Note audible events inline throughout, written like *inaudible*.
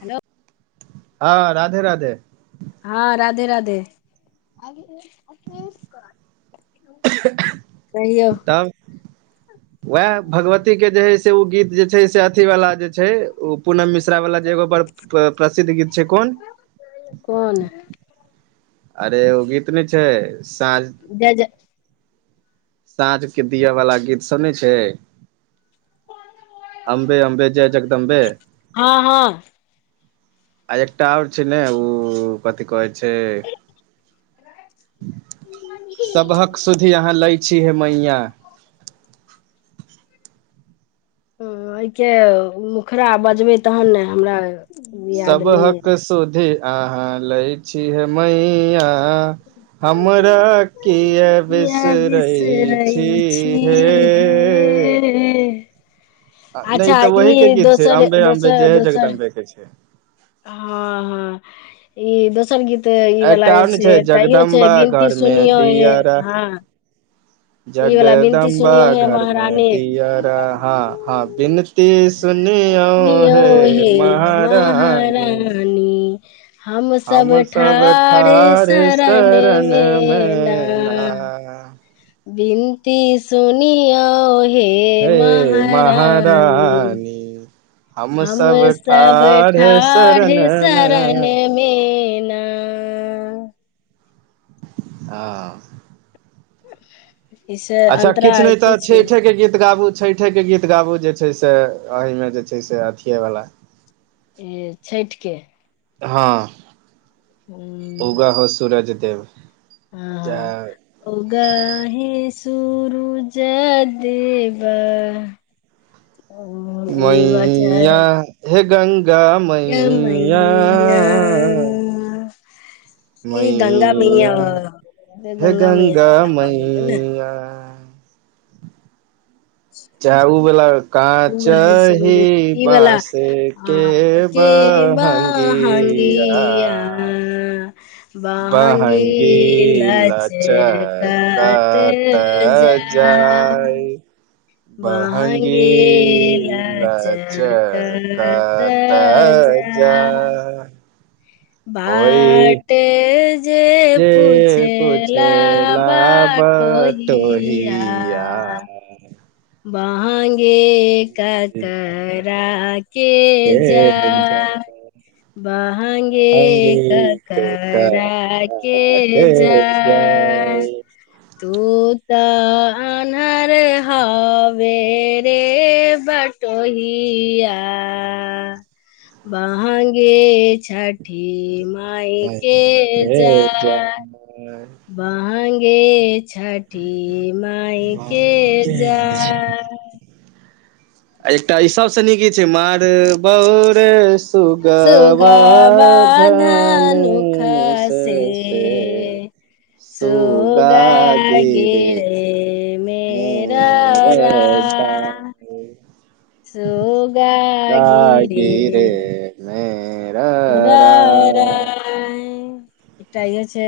Hello हँ राधे - राधे हँ राधे - राधे कहियौ तब वैह भगवती केँ जे है से उ गीत जे छै से अथी वला जे छै उ पूनम मिश्रा वला जे एगो पर प्रसिद्ध गीत छै कोन कोन अरे एगो गीत नय छै साझ जय - जय साँझ के दियवला गीत सब नै छै, अम्बे अम्बे जय जगद अम्बे हँ हँ। आ एकटा आओर छै ने ओ कथी कहै छै सबहक सुधी अहाँ लै छी हे मैया ह एहिके मुखरा बजबै तहन ने हमरा याद नहि य सबहक सुधि अहाँ लै छी हे मैया हमरा किया किया बिसरै छी, हे छी हे ऐ हेऽ आ नै तऽ वही के गीत छै दोसर अम्बे अम्बे जय जगदम्बे के छै। हाॅं हाॅं ई दोसर गीत। तऽ ई बला एकटा जे आओर ने छै त यौ छै जगदम्बा विनती घर मे सुनियौ हे दियरा हा जगदम्बा सुनियो हे घर में महारानी दियरा हाँ हाॅं बिन सु। ती सुनियो सुनियो हे महारानी न *inaudible* हमसब ठार शरण में ना विनती सुनियो हे हे महारानी महारानी हम सब सब ठाढ़ ठार शरण मे शरण मे ना। हा *inaudible* इसेए अच्छा किछ नै तऽ छैठे के गीत गाबु। छैठे के गीत गाबु जे छै से अयमें जे छै से अथिये बला ए छैठ के हाॅं। हुॅं उगा हो सुरज दे, जय उग है सुरुज देव। *inaudible* एव च मैया हे गंगा मैया मैया ई गंगा मैया वाला- हे मैया गंगा वाला भऽ गेलै ने मैया चै उ वला। कांच उगहि सूरुज ही ई वाला बांस आ के के बहंगिया बहंगिया बहंगी लच कत लचकत जा जाय बहंगी बांगेला लच चकत कत जा ह भाटे जे जे पुछेला पुछेला बटोहीया। बटोहिया बहंगी ककरा के जाय बहंगी ककरा के। जाय। तू तऽ आन्हर ह। हवे रे बटोहीया। बहंगी छठी माय के जाय। आ। *unintelligible* बहंगी छठी माय के के जाय। आ एकटा ई सबसे नीक गीत छै मार बौ रे सु सुगबा धनुख धनुष से। सुगा गिरे गिरे मेर मोर राय। आ। झाल सुगा गिरे। रागिरे मेरा र राग राय एकटा इहो छै।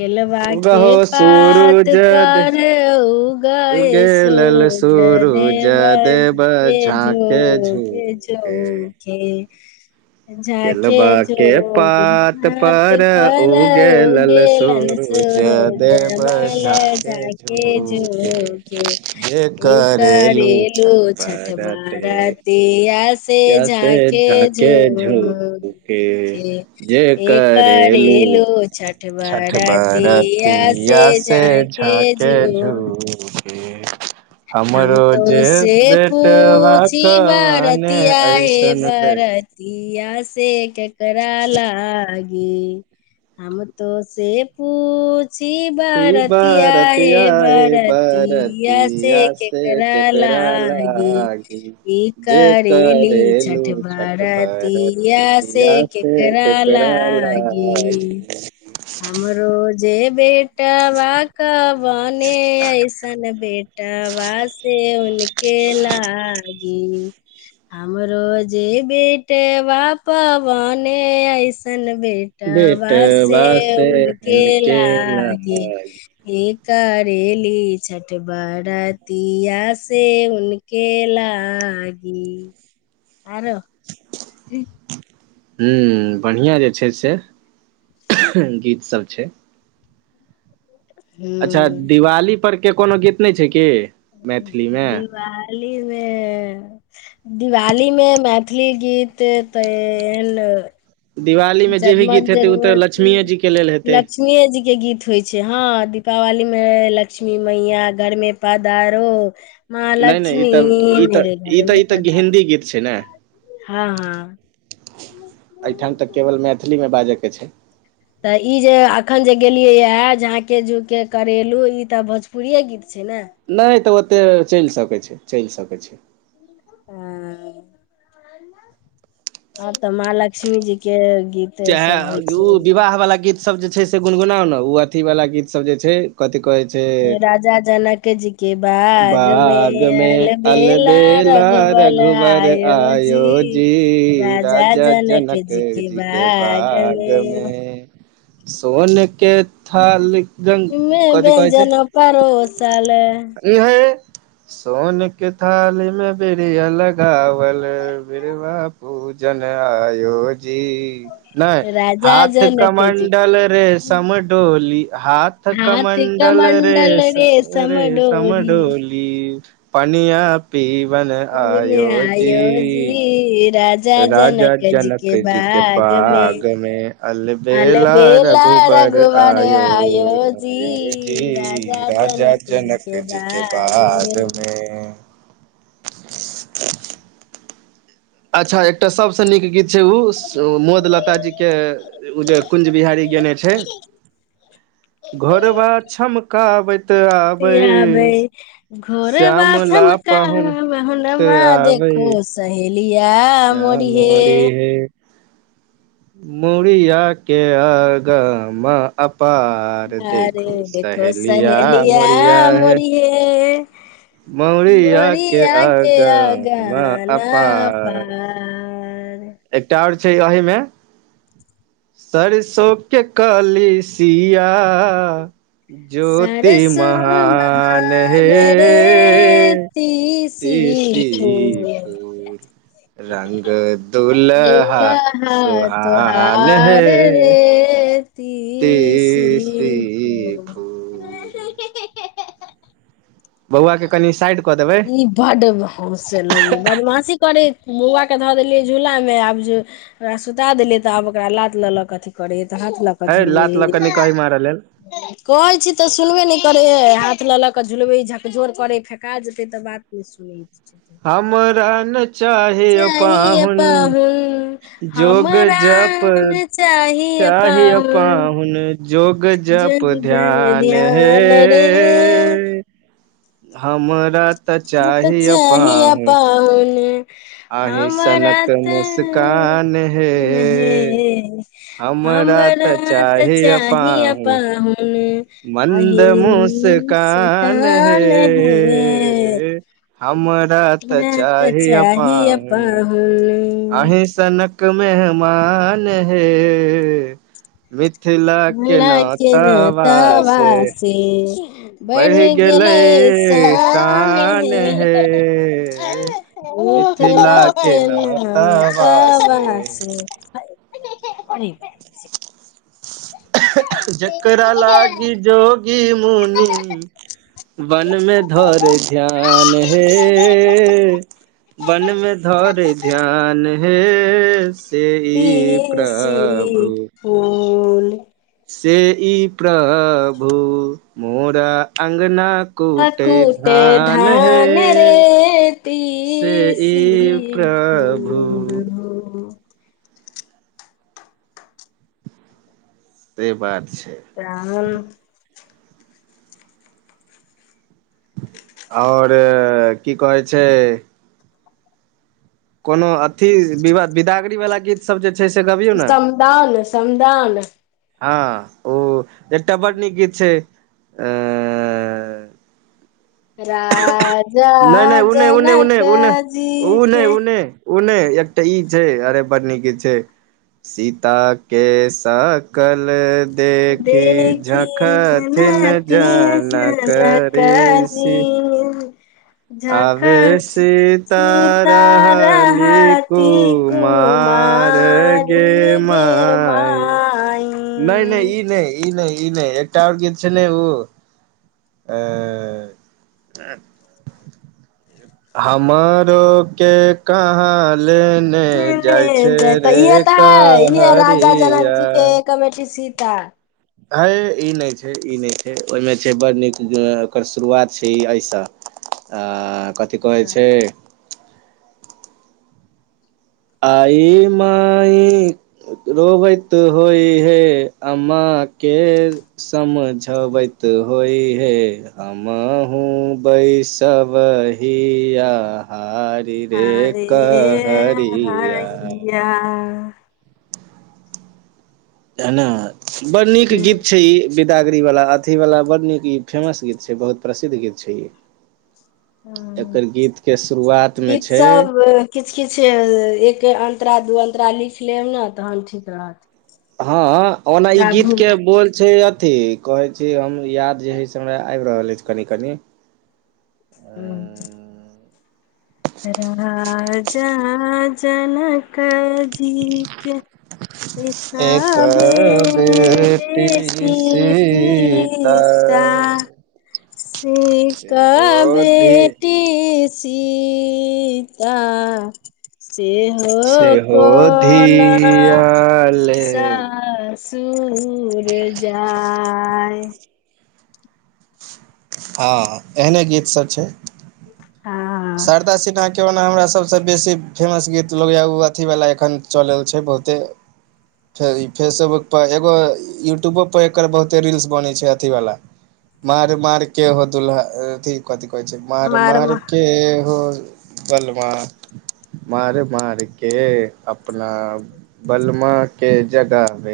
केलबा के उगहो पात सूरुज दे पर उग ये उगेलल सुरूज। सूरुज सुरुज देब देव झाँके झुके *unintelligible* झाखे केलबा के झोखे पात हाथ पर उगेलल उगेलनि सूरुज देब सूरूजबालए झाँके झाके झुके झुके जे इ करेलू करेलु छठ बरते बारती या से से या झाके झाँके झो झुके खए जे ए करेलू करेलु छठ बड़तिया से झाके झु झुखे हम तो से पूछि कवने बरतीया ये ऐसन बे बर तिया से केकरा लगी हम तोऽ से पु छी बरतीया बरतिया ये ए बरतीया से बरतिया से करा केकरा लागी लागी ई जे करेली करेलू छठ छठ बरती या से बरतिया ककरा केकरा लागी लागी हमरो जे बे ट बाक बने ऐसन बेटा वासे उनके लगी हमरोजे बेटे वा पवने ऐसन बेटबा से बेटवा से उनके हनके लागे लागी हे करेली छठ बड़त तीया से उनके लागी आँरौ ई हूँ बढ़िआँ जे छैय से गीतसब छैय अच्छा हूँ दिवाली पर के कोनो गीत नै छैय की मैथिली मे दिवालीमे दिवालीमे मैथिली गीत त एन दिवाली मे जे भी जगमग गीत हेतै ओ तऽ जन्मति लक्ष्मीए लक्ष जी के लेल हेतै लक्ष्मीे जीके गीत होइ छैय हाँ दीपावलीमे लक्ष्मी मैया घरमे पधारो नहि नहि महालक्ष्मी मेेरे घर मे पधारो मैथली गीत छै ने हँ - हँ एयठम तऽ केवल मैथिलीमे बाजअकेँ छै तऽ इ जे अखन जे गेलिये यहै झाके झूके करेलु इ तऽ भोजपुरिये गीत छै नऽ नय तऽ ओते चैल सकै छैय चैल सकै छैय अए आब तऽ माँ लक्ष्मी जी केँ गीत चाहे सब होइ उ छै विवाह वला गीत सब जे छैय से गुनगुनाउ नऽ उ अथी वाला गीत सब जे छै कथि कहै छै, के राजा जनक जी के बाग मे बागमे आयल बेला अलबेला रघुवर रघुवर आयो आयोजी जी राजा जनक केँ जी केँ बागमे सोन केँ मे छै व्यञ्जन पारोसल इहे सोन केँ थाली मे बिरिया लगावल बीरबा पूजन आयो जी नय राजा हाथ जनक जी के कमण्डल रेसम डोली हा थ हाथ कमण्डल कमण्डल रेसम रेशम रेसम डोरी डो ली पनिया पीबन आयोजी आयो जी राजा राजा जनक के जी केँ बाग मे बागमे अल बेला अलबेला रघुवर आयो आयो जी राजा राजा जी जनक के जी केँ बाग में बागमे अच्छऽ एकटा सबसँ नीक गीत छै उ मोद लताजी केँ उ जे कुन्ज बिहारी गेने छै घरबा छमकाबैत आबै बतियाबे घोरबा श्यामला छम पाहुन कमे त हुनमा आबै देखु सहेलिया मोरीहे श्यामोरी हे मुड़िया केँ अ ग म अपार अरे देखू देखो सहेलिया मोरिया है मोरी हे मौरिया के मोरिया केँ अगम अगन नऽ अपार अपार एकटा आओर छै अही मे सरिसो केँ कलि सिया ज्योति सरसो महान हे रे तीसी फूल फुल रंग दुलहा दुल्हा सुहान हे तीसी फुल फूल बौआ केँ कनि साइड कऽ देबै बड्ड हसै गली बदमाशी करै बौआ केँ धऽ देलियै झूलामे आब जे ओकरा सुता देलियै तऽ आब ओकरा लात लऽ लऽ कऽ अथी करै तऽ हाथ लऽ कऽ हे झुलबी लात लऽ कऽ निकहि मारऽ लेल कहै छी तऽ सुनबे नय करेे हाथ लऽ लऽ कऽ झुलबै झकझोर करे फेेका ज तै बात नय सुनैत छथि हमरा नइ चाही यौ चाहिए पाहुन पाहुन जोग हमरा जप ने चाहिए चाही यौ पाहुन जोग जप जग जग ध्यन हे ध्यान रे हमरा तऽ हँ तऽ यौ चाही यौ पाहुन पाहुन अहीं हमरा सनक तऽ मुस्कान हे पाहुन हे हमरा तऽ चाही यौ चाही यौ पाहुन पाहुन मन्द अहि मुस्कान सटान है हे हमरा हमरा तऽ चाही यौ पाहुन अही सनक मेहमान हे मिथिला केँ हल्ला नऽ तऽ वा से हे बढ़ि गेलै सान हे मिथिला केँ ना ता बा से हाम अय जेकरा लागि जोगी मुनी बन मे धोरे ध्यान हे बन मे धोरे ध्यान हे से ही प्रभु ओल से ई प्रभु मोरा अंगना कुटैय अकुटे धान हे रे से ई तीसी प्रभु फूल हो से बात छै पाहुन आओर की कहै छै कोनो अथी विवाह बिदागरी वला गीत ई सब जे छै से गबियौ नऽ समदाउन समदाउन हँ ओ एकटा बड़ नीक गीत छै ए राजा नहि नहि उने उने जनक जी केँ उ नय एकटा ई छै अरे बढ़ निक गित छै सीता केँ सकल देखी देखी झखथिन जनती जनक जनक री जी आबे झखट सीता सीता रहलि कु रहती मार गे कुमारी गे माई नय नय माई ई नय ई नय ई नय एकटा आओर गीत छै नऽ उ अ हे हमरो केँ कहाँ ले ने जाइ छै जय तऽ रे इहे तऽ है इहे राजा जनक कहरिया जी के कमेटी सीता हई ई नम छै ई नय छै ओहिमे छै बड़ नीक ओकर शुरुआत छै ई एहिसँ आ कथि कहै छै आई माई रोबैत होइहे अम्माँ केँ समझबैत होइहे हमहूँ बैसब हिया हा री रे कहरि अरया तऽ नय बड़ नीक गीत छै ई बिदागरी वाला अथी वाला बड्ड नीक ई फेमस गीत छै बहुत प्रसिद्ध गीत छै ई हूँ एकर गीत केँ शुरुआत मे गीत छै सब किछ किछ एक अन्तरा दू अन्तरा लिख लेब नऽ तहन ठीक रहत हँ ओना ई गीत गाबू मे केँ बोल छै अथी कहै छी हम याद जे हइ से हमरा आइब रहल अछि कनि - कनि हुँ राज जनक जी केँ एक बे एक बेटी बेटी सीता सी सिता से एक सेहो धी बेटी सीता सेहो सेहो कोना धियाले सा सुर जाइ हँ एहने गीत सब छै हँ शारदा सिन्हा केँ ओना हमरा सब सँ बेसी फेमस गीत लगै यऽ ओ अथीवला एखन चलै उ छै बहुते छै ई फेसोबुक पर एगो यूट्यूबो पर एकर बहुते रील्स बनै छै अथीवला मार मार केँ हो दुल्हा अथि कथि कहै छै मार - हमर मार केँ हो बलमा मार - मार केँ अपना बलमा केँ जगाबे